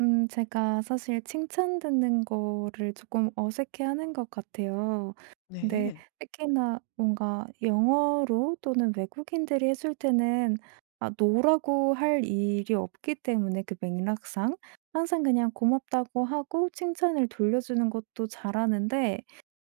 제가 사실 칭찬 듣는 거를 조금 어색해하는 것 같아요. 근데 네. 특히나 뭔가 영어로 또는 외국인들이 해줄 때는 아 노라고 할 일이 없기 때문에 그 맥락상 항상 그냥 고맙다고 하고 칭찬을 돌려주는 것도 잘하는데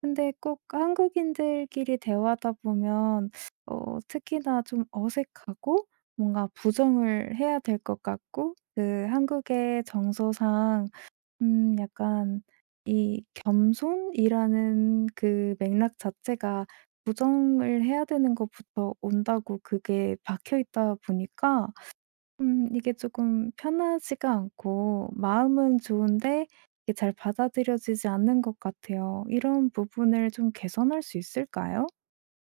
근데 꼭 한국인들끼리 대화하다 보면 특히나 좀 어색하고 뭔가 부정을 해야 될 것 같고 그 한국의 정서상 약간 이 겸손이라는 그 맥락 자체가 부정을 해야 되는 것부터 온다고 그게 박혀 있다 보니까 이게 조금 편하지가 않고 마음은 좋은데 이게 잘 받아들여지지 않는 것 같아요. 이런 부분을 좀 개선할 수 있을까요?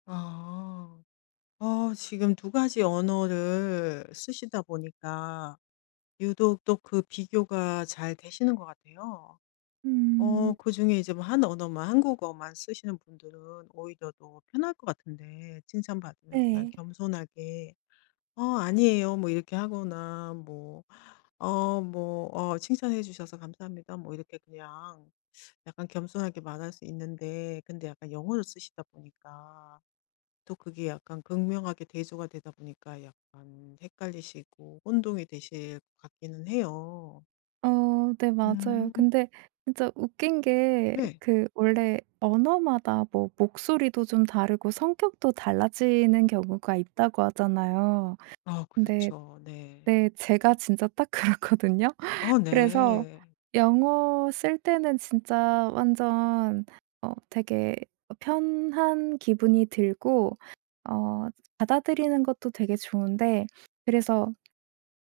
아. 어 지금 두 가지 언어를 쓰시다 보니까 유독 또 그 비교가 잘 되시는 것 같아요. 어 음. 그중에 이제 뭐 한 언어만 한국어만 쓰시는 분들은 오히려 더 편할 것 같은데, 칭찬받으면 그냥 네. 겸손하게 "어 아니에요." 뭐 이렇게 하거나 뭐 "어 뭐 어 칭찬해 주셔서 감사합니다." 뭐 이렇게 그냥 약간 겸손하게 말할 수 있는데, 근데 약간 영어를 쓰시다 보니까 또 그게 약간 극명하게 대조가 되다 보니까 약간 헷갈리시고 혼동이 되실 것 같기는 해요. 어 네, 맞아요. 음. 근데 진짜 웃긴 게 네. 그 원래 언어마다 뭐 목소리도 좀 다르고 성격도 달라지는 경우가 있다고 하잖아요. 아 근데 그렇죠. 네. 네, 제가 진짜 딱 그렇거든요. 어 그래서 네. 영어 쓸 때는 진짜 완전 되게 편한 기분이 들고 어 받아들이는 것도 되게 좋은데 그래서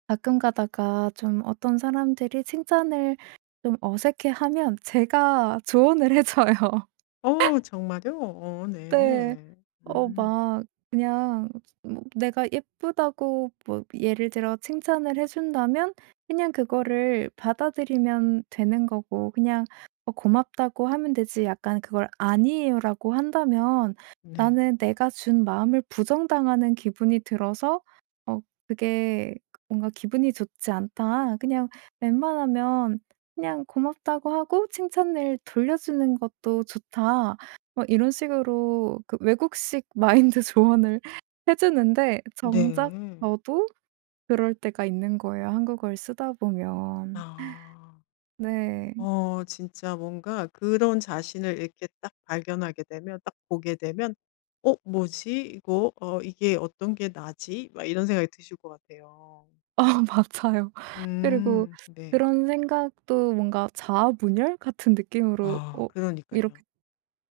가끔 가다가 좀 어떤 사람들이 칭찬을 좀 어색해하면 제가 조언을 해 줘요. 어 정말요? 어 네. 네. 음. 막 그냥 뭐 내가 예쁘다고 뭐 예를 들어 칭찬을 해 준다면 그냥 그거를 받아들이면 되는 거고 그냥 고맙다고 하면 되지 약간 그걸 "아니에요."라고 한다면 네. 나는 내가 준 마음을 부정당하는 기분이 들어서 어 그게 뭔가 '기분이 좋지 않다.' 그냥 웬만하면 그냥 고맙다고 하고 칭찬을 돌려주는 것도 좋다. 막 이런 식으로 그 외국식 마인드 조언을 해 주는데 정작 네. 저도 그럴 때가 있는 거예요, 한국어를 쓰다 보면. 아. 네. 어 진짜 뭔가 그런 자신을 이렇게 딱 발견하게 되면 딱 보게 되면 '어 뭐지? 이거 어 이게 어떤 게 나지?' 막 이런 생각이 드실 것 같아요. 아 맞아요. 그리고 네. 그런 생각도 뭔가 자아분열 같은 느낌으로 아 그러니깐요. 이렇게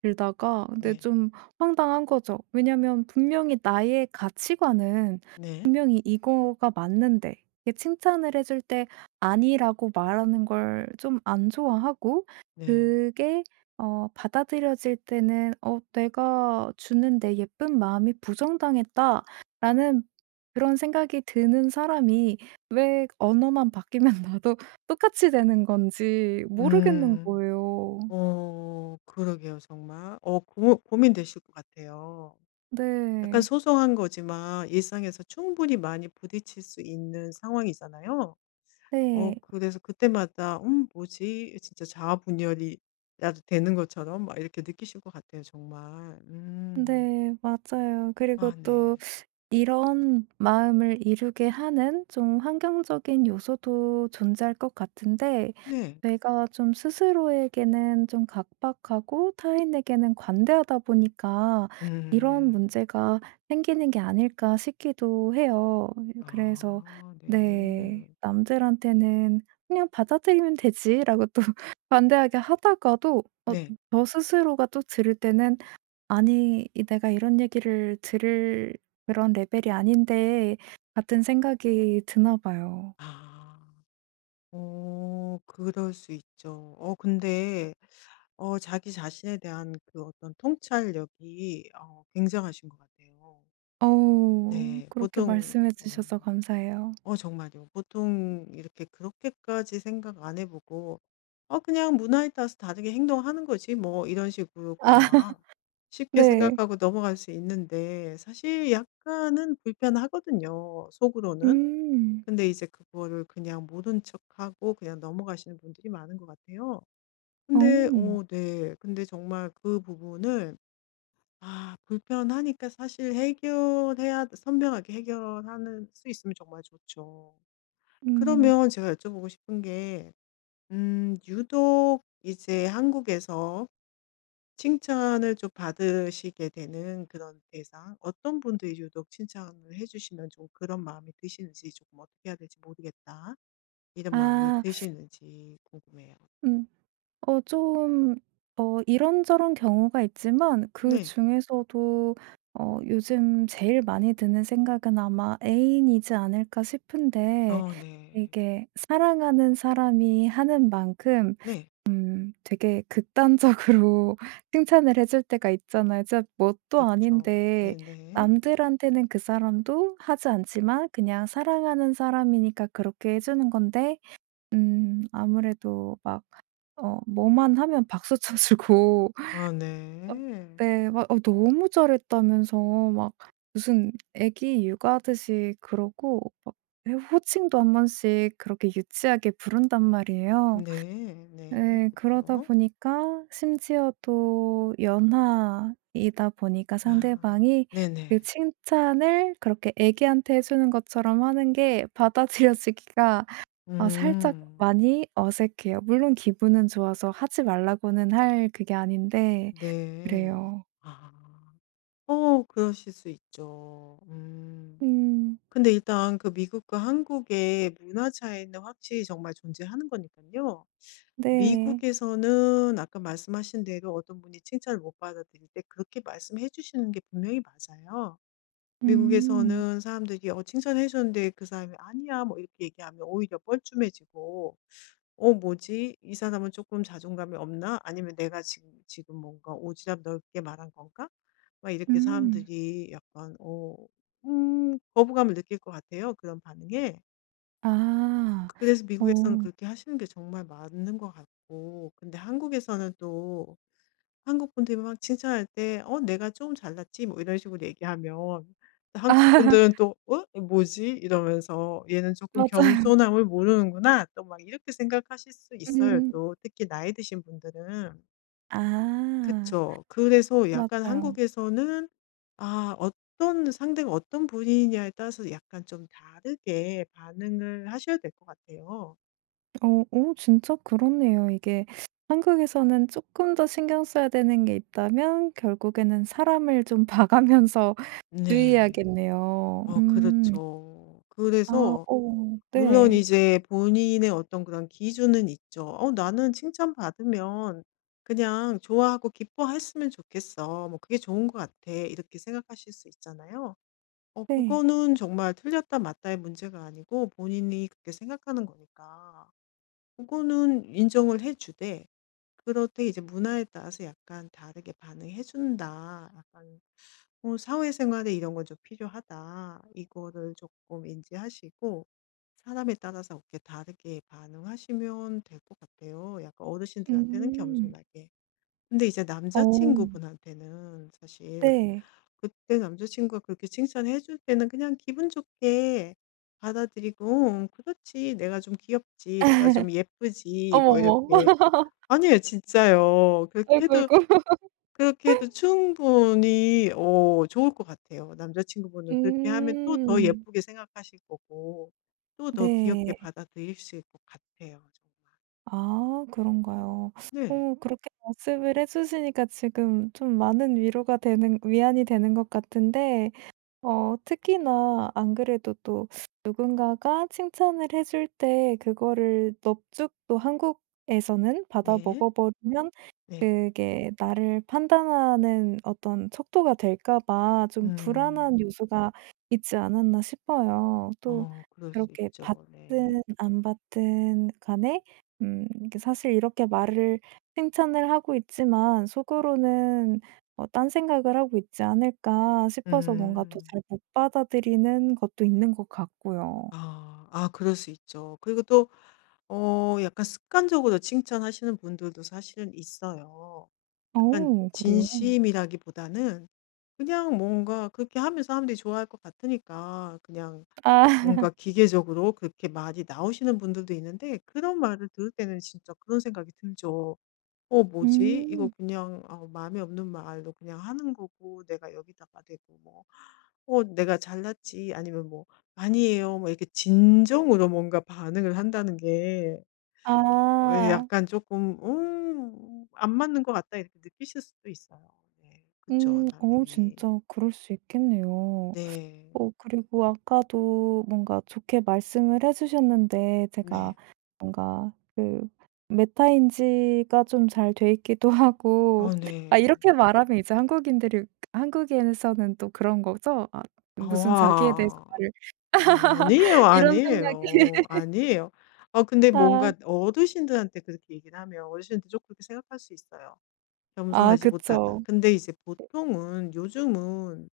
들다가 근데 네. 좀 황당한 거죠. 왜냐면 분명히 나의 가치관은 네. 분명히 이거가 맞는데 이게 칭찬을 해줄 때 아니라고 말하는 걸 좀 안 좋아하고 네. 그게 받아들여질 때는 '어 내가 주는 내 예쁜 마음이 부정당했다.'라는 그런 생각이 드는 사람이 왜 언어만 바뀌면 나도 똑같이 되는 건지 모르겠는 음. 거예요. 어 그러게요 정말. 어 고 고민되실 것 같아요. 약간 네. 소소한 거지만 일상에서 충분히 많이 부딪힐 수 있는 상황이잖아요. 어 네. 그래서 그때마다 '음 뭐지?' 진짜 자아분열이라도 되는 것처럼 막 이렇게 느끼실 것 같아요 정말. 음. 네, 맞아요. 그리고 아 또 네. 이런 마음을 이루게 하는 좀 환경적인 요소도 존재할 것 같은데, 네. 제가 좀 스스로에게는 좀 각박하고 타인에게는 관대하다 보니까 이런 음. 문제가 생기는 게 아닐까 싶기도 해요. 그래서, 아 네, 네. 남들한테는 그냥 받아들이면 되지라고 또 관대하게 하다가도 네. 저 스스로가 또 들을 때는 '아니 이 내가 이런 얘기를 들을 그런 레벨이 아닌데.' 같은 생각이 드나 봐요. 아. 어 그럴 수 있죠. 어 근데 어 자기 자신에 대한 그 어떤 통찰력이 어 굉장하신 것 같아요. 어 네. 그렇게 보통 말씀해 음 주셔서 감사해요. 어 정말요. 보통 이렇게 그렇게까지 생각 안 해 보고 '어 그냥 문화에 따라서 다르게 행동하는 거지 뭐.' 이런 식으로 아. 그냥 쉽게 네. 생각하고 넘어갈 수 있는데, 사실 약간은 불편하거든요 속으로는. 음. 근데 이제 그거를 그냥 모른 척하고 그냥 넘어가시는 분들이 많은 것 같아요. 어. 근데 어 네. 근데 정말 그 부분을 아 불편하니까 사실 해결해야 선명하게 해결하는 수 있으면 정말 좋죠. 음. 그러면 제가 여쭤보고 싶은 게 유독 이제 한국에서 칭찬을 좀 받으시게 되는 그런 대상, 어떤 분들이 유독 칭찬을 해 주시면 좀 그런 마음이 드시는지, 조금 어떻게 해야 될지 모르겠다, 이런 마음이 아 드시는지 궁금해요. 음 좀 이런저런 경우가 있지만 네. 그중에서도 요즘 제일 많이 드는 생각은 아마 애인이지 않을까 싶은데 어 네. 이게 사랑하는 사람이 하는 만큼 네. 되게 극단적으로 칭찬을 해줄 때가 있잖아요. 진짜 뭣도 그쵸. 아닌데 네네. 남들한테는 그 사람도 하지 않지만 그냥 사랑하는 사람이니까 그렇게 해 주는 건데 아무래도 막 뭐만 하면 박수 쳐 주고 아 어. 네. 네 막 너무 잘했다면서 막 무슨 애기 육아하듯이 그러고 막 예 호칭도 한 번씩 그렇게 유치하게 부른단 말이에요. 네. 네. 네 그러다 그쵸. 보니까 심지어 또 연하이다 보니까 아. 상대방이 그 네네. 칭찬을 그렇게 애기한테 해 주는 것처럼 하는 게 받아들여지기가 살짝 음. 많이 어색해요. 물론 기분은 좋아서 하지 말라고는 할 그게 아닌데 네. 그래요. 아. 어 그러실 수 있죠. 음. 음. 근데 일단 그 미국과 한국의 문화 차이는 확실히 정말 존재하는 거니까요. 네. 미국에서는 아까 말씀하신 대로 어떤 분이 칭찬을 못 받아들일 때 그렇게 말씀해 주시는 게 분명히 맞아요. 음. 미국에서는 사람들이 어, 칭찬해 줬는데 그 사람이 아니야 뭐 이렇게 얘기하면 오히려 뻘쭘해지고, 어, 뭐지? 이 사람은 조금 자존감이 없나? 아니면 내가 지금 뭔가 오지랖 넓게 말한 건가? 막 이렇게 음. 사람들이 약간, 어, 거부감을 느낄 것 같아요. 그런 반응에. 아. 그래서 미국에서는 오 그렇게 하시는 게 정말 맞는 것 같고, 근데 한국에서는 또 한국 분들이 막 칭찬할 때 "어 내가 좀 잘났지." 뭐 이런 식으로 얘기하면 또 아 한국 분들은 또 '어? 뭐지?' 이러면서 '얘는 조금 맞아요. 겸손함을 모르는구나.' 또 막 이렇게 생각하실 수 있어요, 음. 또 특히 나이 드신 분들은. 아. 그쵸. 그래서 약간 맞아요. 한국에서는 아 어떤 상대가 어떤 분이냐에 따라서 약간 좀 다르게 반응을 하셔야 될 것 같아요. 어 오 진짜 그렇네요. 이게 한국에서는 조금 더 신경 써야 되는 게 있다면 결국에는 사람을 좀 봐가면서 네. 주의해야겠네요. 어 음. 그렇죠. 아 그래서 오 물론 네. 이제 본인의 어떤 그런 기준은 있죠. '어 나는 칭찬받으면 그냥 좋아하고 기뻐했으면 좋겠어. 뭐 그게 좋은 것 같아.' 이렇게 생각하실 수 있잖아요. 어 네. 그거는 정말 틀렸다 맞다의 문제가 아니고 본인이 그렇게 생각하는 거니까 그거는 인정을 해 주되, 그렇되 이제 문화에 따라서 약간 다르게 반응해 준다. 약간 어 '사회생활에 이런 건 좀 필요하다.' 이거를 조금 인지하시고 사람에 따라서 그렇게 다르게 반응하시면 될 것 같아요. 약간 어르신들한테는 음. 겸손하게. 근데 이제 어 남자친구분한테는 사실 네. 그때 남자친구가 그렇게 칭찬해 줄 때는 그냥 기분 좋게 받아들이고 "응, 그렇지. 내가 좀 귀엽지. 내가 좀 예쁘지.' 뭐 어머머. 이렇게 아니에요 진짜요. 그렇게 아이고, 해도 아이고. 그렇게 해도 충분히 어 좋을 것 같아요. 남자친구분은 그렇게 하면 또 더 음. 예쁘게 생각하실 거고 또 더 귀엽게 네. 받아들일 수 있을 것 같아요 정말. 아 그런가요? 네. 그렇게 말씀을 해 주시니까 지금 좀 많은 위로가 되는 위안이 되는 것 같은데 특히나 안 그래도 또 누군가가 칭찬을 해줄 때 그거를 넙죽 또 한국에서는 받아 네. 먹어 버리면 네. 그게 나를 판단하는 어떤 척도가 될까 봐 좀 음. 불안한 요소가 있지 않았나 싶어요. 또 어 그럴 수 그렇게 있죠. 네. 받든 안 받든 간에 이게 사실 이렇게 말을 칭찬을 하고 있지만 속으로는 '딴 생각을 하고 있지 않을까.' 싶어서 뭔가 더 음. 잘 못 받아들이는 것도 있는 것 같고요. 아. 아 그럴 수 있죠. 그리고 또 어 약간 습관적으로 칭찬하시는 분들도 사실은 있어요. 약간 어 그래요? 진심이라기보다는 그냥 뭔가 그렇게 하면 사람들이 좋아할 것 같으니까 그냥 아. 뭔가 기계적으로 그렇게 말이 나오시는 분들도 있는데, 그런 말을 들을 때는 진짜 그런 생각이 들죠. '어 뭐지? 이거 음. 그냥 어 마음에 없는 말로 그냥 하는 거고, 내가 여기다가 대고 뭐 "어 내가 잘났지." 아니면 뭐 "아니에요." 뭐 이렇게 진정으로 뭔가 반응을 한다는 게 어 예 아. 약간 조금 음 안 맞는 것 같다.' 이렇게 느끼실 수도 있어요. 네. 그쵸 음. 당연히. 진짜 그럴 수 있겠네요. 네. 그리고 아까도 뭔가 좋게 말씀을 해 주셨는데 제가 네. 뭔가 그 메타인지가 좀 잘 돼 있기도 하고 어 아 네. 이렇게 말하면 이제 한국인들이 한국에서는 또 그런 거죠? 아 무슨 자기에 대해서 아. 말을 아니에요, 이런 생각이 아니에요. 아니에요. 어 근데 아. 뭔가 어르신들한테 그렇게 얘기를 하면 어르신들 조금 그렇게 생각할 수 있어요. 아 겸손하지 못하다. 그쵸. 근데 이제 보통은 요즘은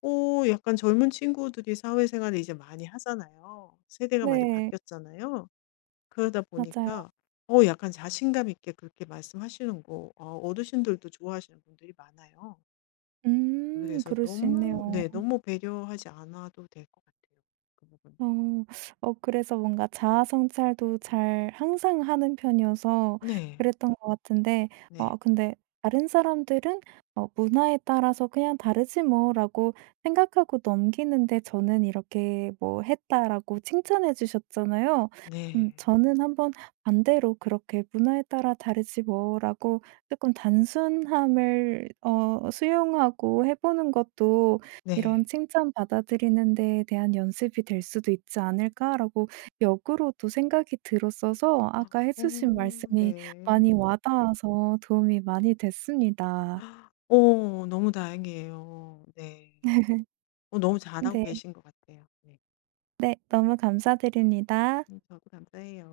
오 약간 젊은 친구들이 사회생활을 이제 많이 하잖아요. 세대가 많이 네. 바뀌었잖아요. 그러다 맞아요. 보니까 어 약간 자신감 있게 그렇게 말씀하시는 거 어 어르신들도 좋아하시는 분들이 많아요. 그래서 그럴 수 너무 있네요. 네 너무 배려하지 않아도 될 것 같아요. 그 부분. 어. 그래서 뭔가 자아 성찰도 잘 항상 하는 편이어서 네. 그랬던 것 같은데 네. 근데 다른 사람들은 '문화에 따라서 그냥 다르지 뭐.'라고 생각하고 넘기는데 저는 이렇게 뭐 했다라고 칭찬해 주셨잖아요. 네. 저는 한번 반대로 그렇게 '문화에 따라 다르지 뭐.'라고 조금 단순함을 수용하고 해 보는 것도 이런 네. '칭찬 받아들이는 데에 대한 연습이 될 수도 있지 않을까?'라고 역으로도 생각이 들었어서 아까 해 어 주신 말씀이 많이 네. 와 닿아서 도움이 많이 됐습니다. 어 너무 다행이에요. 네. 어 너무 잘하고 네. 계신 것 같아요. 네. 네. 너무 감사드립니다. 저도 감사해요.